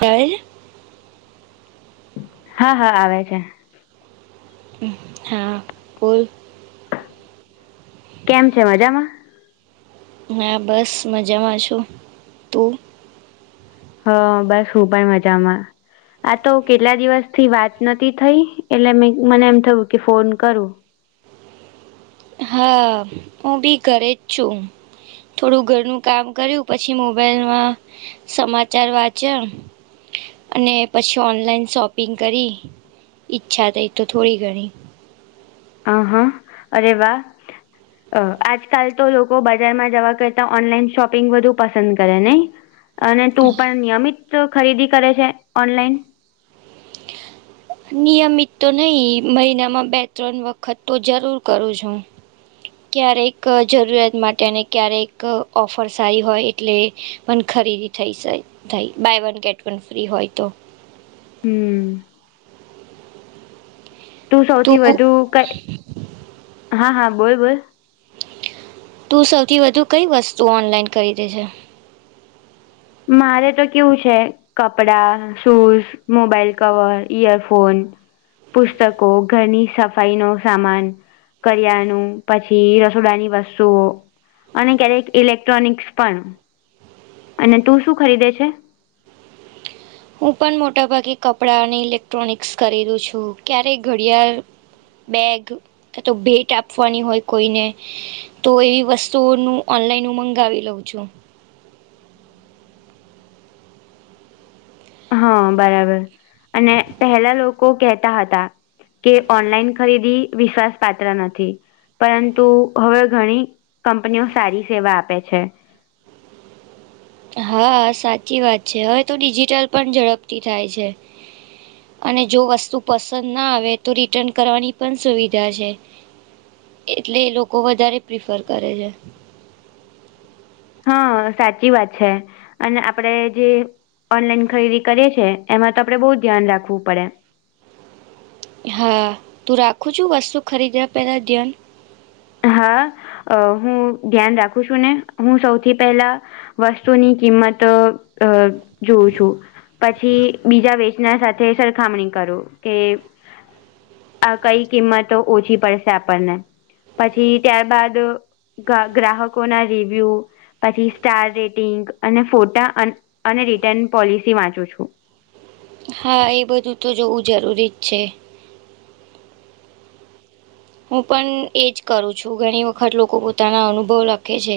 હે હા હા આવે છે. હા બોલ. કેમ છે મજામાં? હા બસ મજામાં છું તું. હા બસ હું પણ મજામાં. આ તો કેટલા દિવસથી વાત નથી થઈ એટલે મેં મને એમ થયું કે ફોન કરું. હા હું બી ઘરે જ છું. થોડું ઘરનું કામ કર્યું પછી મોબાઈલમાં સમાચાર વાંચ્યા. અને પછી ઓનલાઈન શોપિંગ કરી ઈચ્છા થઈ તો થોડી ઘણી આ હા અરે વાહ. અ આજકાલ તો લોકો બજારમાં જવા કરતા ઓનલાઈન શોપિંગ વધુ પસંદ કરે નય. અને તું પણ નિયમિત ખરીદી કરે છે, ઓનલાઈન. નિયમિત તો નય મહિનામાં બે ત્રણ વખત તો જરૂર કરું છું ક્યારેક જરૂરિયાત માટે અને ક્યારેક ઓફર સારી હોય એટલે પણ ખરીદી થઈ સે થઈ buy one get one free હોય તો હમમ. તું સૌથી વધુ કઈ. હા હા બોલ બોલ. તું સૌથી વધુ કઈ વસ્તુ ઓનલાઈન ખરીદે છે. મારે તો કેવું છે. કપડા શૂઝ મોબાઈલ કવર ઇયરફોન પુસ્તકો, ઘરની સફાઈ નો સામાન કરયાઅણુ પછી રસોડાની વસ્તુઓ અને દરેક ઇલેક્ટ્રોનિક્સ પણ અને તું શું ખરીદે છે? હું પણ મોટાભાગે કપડાં અને ઇલેક્ટ્રોનિકસ ખરીદુ છું. ક્યારેક ઘડિયાળ બેગ ક તો ભેટ આપવાની હોય કોઈને. તો એવી વસ્તુઓ નું ઓનલાઈન હું મંગાવી લઉં છુ. હા બરાબર અને પહેલા લોકો કેહેતા હતા. કે ઓનલાઈન ખરીદી વિશ્વાસ પાત્ર નથી. પરંતુ હવે ઘણી કંપનીઓ સારી સેવા આપે છે. હા સાચી વાત છે, હવે તો ડિજિટલ પણ ઝડપથી થાય છે. અને જો વસ્તુ પસંદ ના આવે તો રિટર્ન કરવાની પણ સુવિધા છે. એટલે એ લોકો વધારે પ્રિફર કરે છે. હા સાચી વાત છે, અને આપડે જે. ઓનલાઈન ખરીદી કરીએ છીએ એમાં તો આપડણે બહુ ધ્યાન રાખવું પડે. હા તું રાખું છુ વસ્તુ ખરીદયા પહેલાં ધ્યાન. હા અ હું ધ્યાન રાખું છું ને હું સૌથી પહેલા વસ્તુની કિંમત અ અ જોઉં છુ પછી બીજા વેચનાર સાથે તે સરખામણી કરુ કે. આ કઈ કિંમતો ઓછી પડશે આપણને. પછી ત્યારબાદ ગા ગ્રાહકો ના રિવ્યુ. પછી સ્ટાર રેટિંગ અને ફોટા અને અને રિટર્ન પોલિસી વાંચું છું. હા એ બધું તો જોવું જરૂરી જ છે. હું પણ એજ કરું છું ઘણી વખત લોકો પોતાના અનુભવ લખે છે.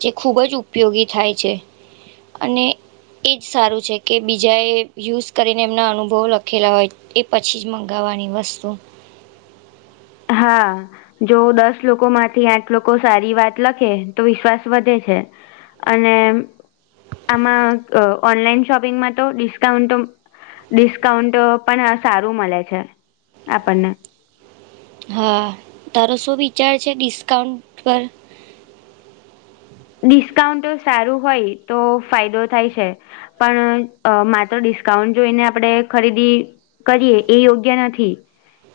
જે ખૂબજ ઉપયોગી થાય છે અને. એ જ સારું છે, કે બીજાએ યુઝ કરીને એમના અનુભવો લખેલા હોય. એ પછી જ મંગાવવાની વસ્તુ હા. જો દસ લોકો માંથી આઠ લોકો સારી વાત લખે તો વિશ્વાસ વધે છે. અને આમાં અ ઓનલાઈન શોપિંગમાં તો ડિસ્કાઉન્ટ તો. ડિસ્કાઉન્ટ પણ સારું મળે છે આપણને હા તારો શું વિચાર છે ડિસ્કાઉન્ટ પર. ડિસ્કાઉન્ટ સારું હોય તો ફાયદો થાય છે. પણ અ માત્ર ડિસ્કાઉન્ટ જોઈને આપણે ખરીદી. કરીએ એ યોગ્ય નથી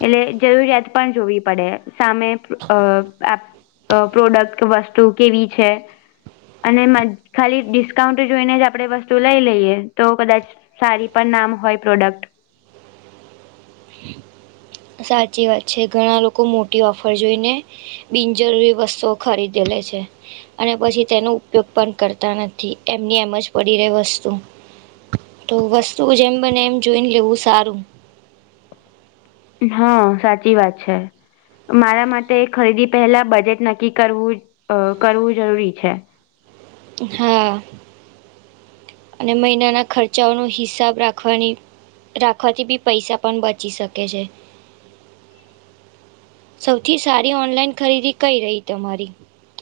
એટલે જરૂરિયાત પણ જોવી પડે. સામે અ પ્રોડક્ટ વસ્તુ કેવી છે. અને મ ખાલી ડિસ્કાઉન્ટ જોઈને જ આપણે વસ્તુ લઈ લઈએ તો કદાચ સારી પણ નામ હોય પ્રોડક્ટ સાચી વાત છે ઘણા લોકો મોટી ઓફર જોઈને. બિનજરૂરી વસ્તુઓ ખરીદે લે છે. અને પછી તેનો ઉપયોગ પણ કરતા નથી એમની એમ જ પડી રે વસ્તુ. તો વસ્તુ જેમ બને એમ જોઈન લેવું સારું. હા સાચી વાત છે. મારા માટે ખરીદી પહેલા બજેટ નક્કી કરવું અ કરવું જરૂરી છે. હા અને મહિનાના ખર્ચાઓનો હિસાબ રાખવાની રાખવાથી બી પૈસા પણ બચી શકે છે. સૌથી સારી ઓનલાઈન ખરીદી કઈ રહી તમારી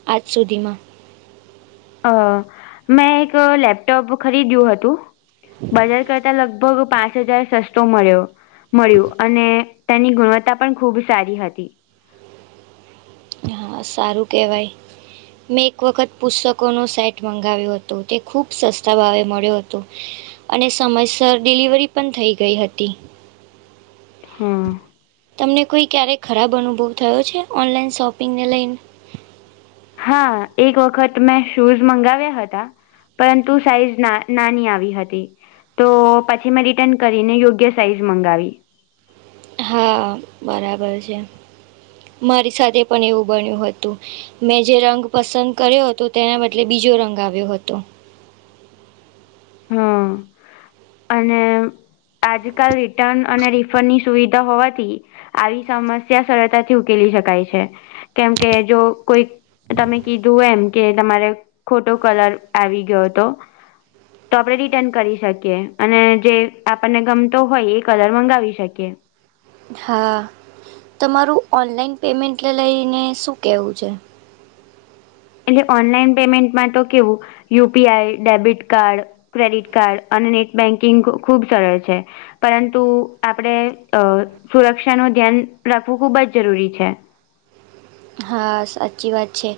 આજ સુધીમાં અ મેં એક લેપટોપ ખરીદ્યું હતું બજાર કરતા લગ ભગુ પાંચ હજાર સસ્તો મળ્યો. મળ્યું અને તેની ગુણવત્તા પણ ખૂબ સારી હતી. હા સારું કેહેવાય. મેં એક વખત પુસ્તકોનો સેટ મંગાવ્યો હતો તે ખૂબ સસ્તા ભાવે મળ્યો હતો. અને સમયસર ડિલિવરી પણ થઈ ગઈ હતી. હા. તમને કોઈ ક્યારેક ખરાબ અનુભવ થયો છે ઓનલાઈન શોપિંગને લઈને. હા એક વખત મેં શૂઝ મંગાવ્યા હતા પરંતુ સાઈઝ ના નાની આવી હતી. તો પછી મેં રિટર્ન કરીને યોગ્ય સાઈઝ મંગાવી. હા બરાબર છે. મારી સાથે પણ એવું બન્યું હતું. મેં જે રંગ પસંદ કર્યો હતો તેના બદલે બીજો રંગ આવ્યો હતો. હા અને આજકાલ રિટર્ન અને રિફંડની સુવિધા હોવાથી આવી સમસ્યા સરળતાથી ઉકેલી શકાય છે. કેમ કે જો કોઈ તમે કીધું એમ કે તમારે ખોટો કલર આવી ગીતો તો આપણે રિટર્ન કરી શકીએ અને જે આપણને ગમતો હોય એ કલર મંગાવી શકીએ. હા. તમારું ઓનલાઈન પેમેન્ટ લઈને શું કહેવું છે? અને ઓનલાઈન પેમેન્ટમાં તો કેવું U P I debit card, credit card અને નેટ બેન્કિંગ ખુબ સરળ છે. પરંતુ આપડે અ સુરક્ષા નું ધ્યાન રાખવું ખુબ જ જરૂરી છે. હા સાચી વાત છે.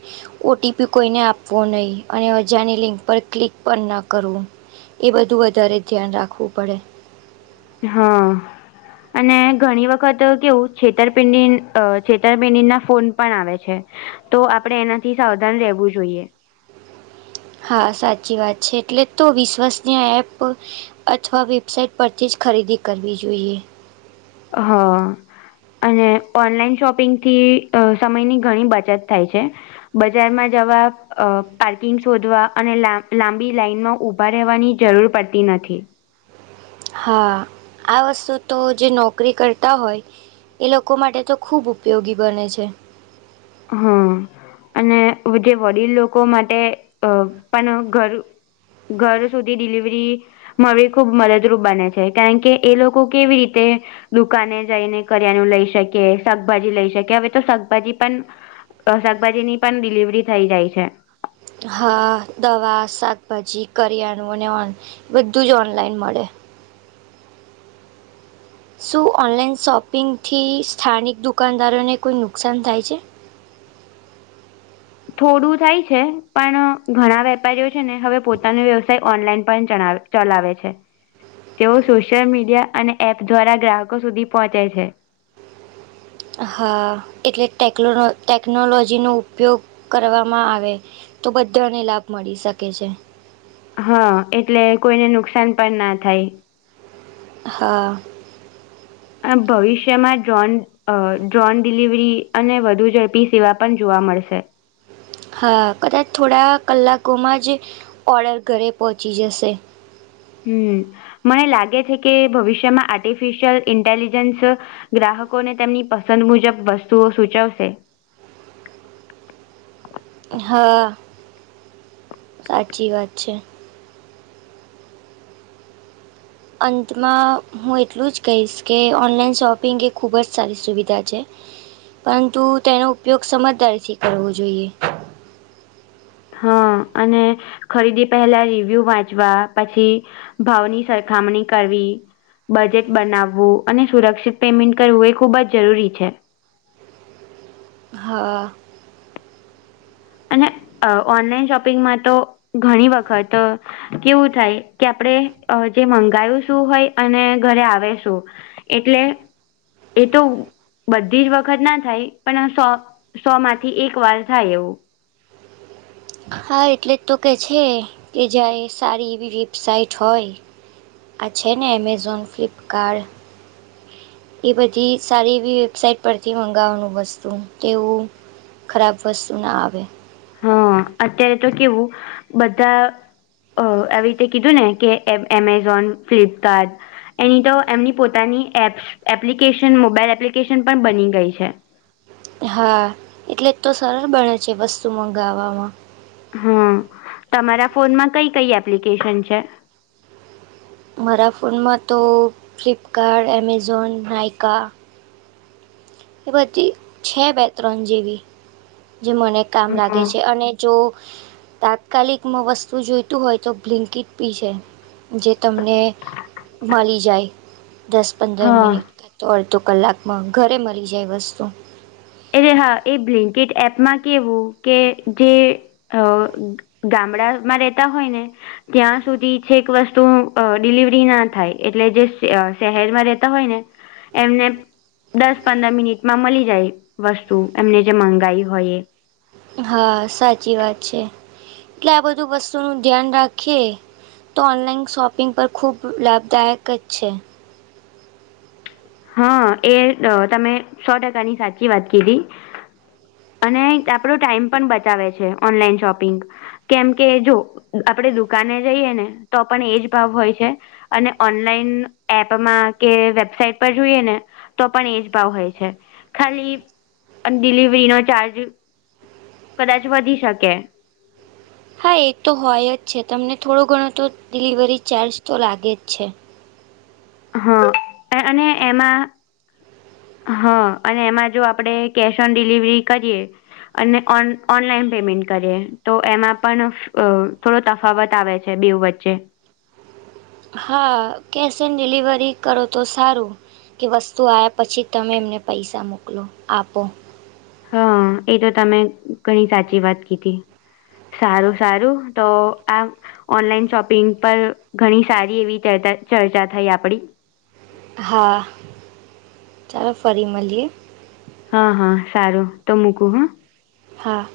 ઓ ટી પી કોઈને આપવો નય અને અજાણી લિંક પર ક્લિક પણ ન કરવું. એ બધું વધારે ધ્યાન રાખવું પડે. હા. અને ઘણી વખત તો કેવું છેતરપિંડી અ છેતરપિંડીના ફોન પણ આવે છે. તો આપણે એનાથી સાવધાન રહેવું જોઈએ. હા સાચી વાત છે એટલે તો વિશ્વસનીય એપ પર અથવા વેબસાઇટ પરથી જ ખરીદી કરવી જોઈએ. અ હા. અને ઓનલાઈન શોપિંગથી અ સમયની ઘણી બચત થાય છે. બજારમાં જવા અ પાર્કિંગ શોધવા અને લાબ, લાંબી લાાઈનમાં ઊભા રહેવાની જરૂર પડતી નથી. હા આ વસ્તુ તો જે નોકરી કરતા હોય એ લોકો માટે તો ખૂબ ઉપયોગી બને છે. હા અને જે વડીલ લોકો માટે અ પણ ઘર ઘર સુધી ડિલિવરી મળવી ખૂબ મદદરૂપ બને છે કારણ કે એ લોકો કેવી રીતે દુકાને જઈને કરિયાનું લઈ શકે, શાકભાજી લઈ શકે. હવે તો શાકભાજી પણ શાકભાજીની પણ ડિલિવરી થઈ જાય છે. હા દવા, શાકભાજી, કરિયાણું ને ઓન બધું જ ઓનલાઈન મળે. શું ઓનલાઈન શોપિંગથી સ્થાનિક દુકાનદારોને કોઈ નુકસાન થાય છે? થોડું થાય છે પણ ઘણા વેપારીઓ છે ને હવે પોતાનો વ્યવસાય ઓનલાઈન પણ ચલાવે. ચલાવે છે. તેઓ સોશિયલ મીડિયા અને એપ દ્વારા ગ્રાહકો સુધી પહોંચે છે. હા એટલે ટેક્નોલ, ટેકનોલોજીનો ઉપયોગ કરવામાં આવે. તો બધાને લાભ મળી શકે છે. હા એટલે કોઈને નુકસાન પણ ના થાય. હા. અ ભવિષ્યમાં ડ્રોન અહ ડ્રોન ડિલિવરી અને વધુ ઝડપી સેવા પણ જોવા મળશે. હા, કદાચ થોડા કલાકોમાં જ ઓર્ડર ઘરે પહોંચી જશે. હમમ. મને લાગે છે કે ભવિષ્યમાં આર્ટિફિશયલ ઇન્ટેલિજન્સ ગ્રાહકોને તેમની પસંદ મુજબ વસ્તુઓ સૂચવશે. હા સાચી વાત છે. અંતમાં હું એટલું જ કહીશ કે ઓનલાઈન શોપિંગ એ ખૂબ જ સારી સુવિધા છે. પરંતુ તેનો ઉપયોગ સમજદારીથી કરવો જોઈએ. હા અને ખરીદી પહેલા રિવ્યુ વાંચવા પછી ભાવની સરખામણી કરવી બજેટ બનાવવું અને સુરક્ષિત પેમેન્ટ કરવું એ ખૂબ જ જરૂરી છે. હા. અને અહ ઓનલાઈન શોપિંગમાં તો ઘણી વખત અહ કેવું થાય કે આપડે અહ જે મંગાયું શું હોય અને ઘરે આવે શું. એટલે એ તો બધી જ વખત ના થાય પણ અ સો સો માંથી એક વાર થાય એવું. હા, એટલે જ તો કે છે કે જાય સારી એવી વેબસઇટ હોય. આ છે ને અમેઝોન ફ્લિપકાર્ડ એ બધી સારી એવી વેબસાઇટ પરથી મંગાવવાનું વસ્તુ તેવું ખરાબ વસ્તુ ના આવે. હા, અત્યારે તો કેવું બધા અહ આવી રીતે કીધું ને કે એ-એમેઝોન, ફ્લિપકાર્ટ એની તો એમની પોતાની એપ્સ એપ્લિકેશન મોબાઈલ એપ્લિકેશન પણ બની ગઈ છે. હા, એટલે તો સરળ બને છે વસ્તુ મંગાવવામાં. હા, તમારા ફોનમાં કઈ કઈ એપ્લિકેશન છે? મારા ફોનમાં તો ફ્લિપકાર્ટ, એમેઝોન, નાઇકા એ બધી છે બે ત્રણ જેવી જે મને કામ લાગે હા છે અને જો તાત્કાલિક માં વસ્તુ જોઈતું હોય તો બ્લિંકીટ પી છે. જે તમને મલી જાય દસ પંદર હા મિનિટ કે તો અડધો કલાકમાં ઘરે મલી જાય વસ્તુ. એ હા એ બ્લોન્કીટ એપમાં કેવું કે જે અહ ગામડામાં રેતા હોય ને ત્યાં સુધી છેક વસ્તુ અહ ડિલિવરી ના થાય એટલે જે ફ્યા શહેરમાં રહેતા હોય ને એમને દસ પંદર મિનિટમાં મલી જાય. વસ્તુ એમને જે મંગાઈ હોય એ. હા, સાચી વાત છે. એટલે આ બધું વસ્તુ નું ધ્યાન રાખીએ તો ઓનલાઈન શોપિંગ પર ખૂબ લાભદાયક કજ છે. હા, એ અહ તમે સો ટકાની સાચી વાત કીધી. અને એક આપડો ટાઈમ પણ બચાવે છે, ઓનલાઈન શોપિંગ. કેમ કે જો આપડે દુકાને જઈએ ને તો પણ એજ ભાવ હોય છે. અને ઓનલાઈન એપમાં કે વેબસાઇટ પર જોઈએ ને તો પણ એજ ભાવ હોય છે. ખાલી અન ડિલિવરી નો ચાર્જ કદાચ વધી શકે. હા, એ તો હોય જ છે તમને થોડું ઘણું તો ડિલિવરી ચાર્જ તો લાગે જ છે. હા અ-અને એમાં હા અને એમાં જો આપડે કેશ ઓન ડિલિવરી કરીએ અને ઓન ઓન-ઓનલાઈન પેમેન્ટ કરીએ તો એમાં પણ અહ થોડો તફાવત આવે છે બેઉ વચ્ચે. હા, કેશ એન ડિલિવરી કરો તો સારું. કે વસ્તુ આવ્યા પછી તમે એમને પૈસા મોકલો આપો. હા, એ તો તમે ઘણી સાચી વાત કીધી. સારું સારું તો આમ ઓનલાઈન શોપિંગ પર ઘણી સારી એવી ચર-ચર્ચા થઈ આપડી. હા, ચાલો ફરી મલીએ. હા હા સારું તો મૂકું હ. હા.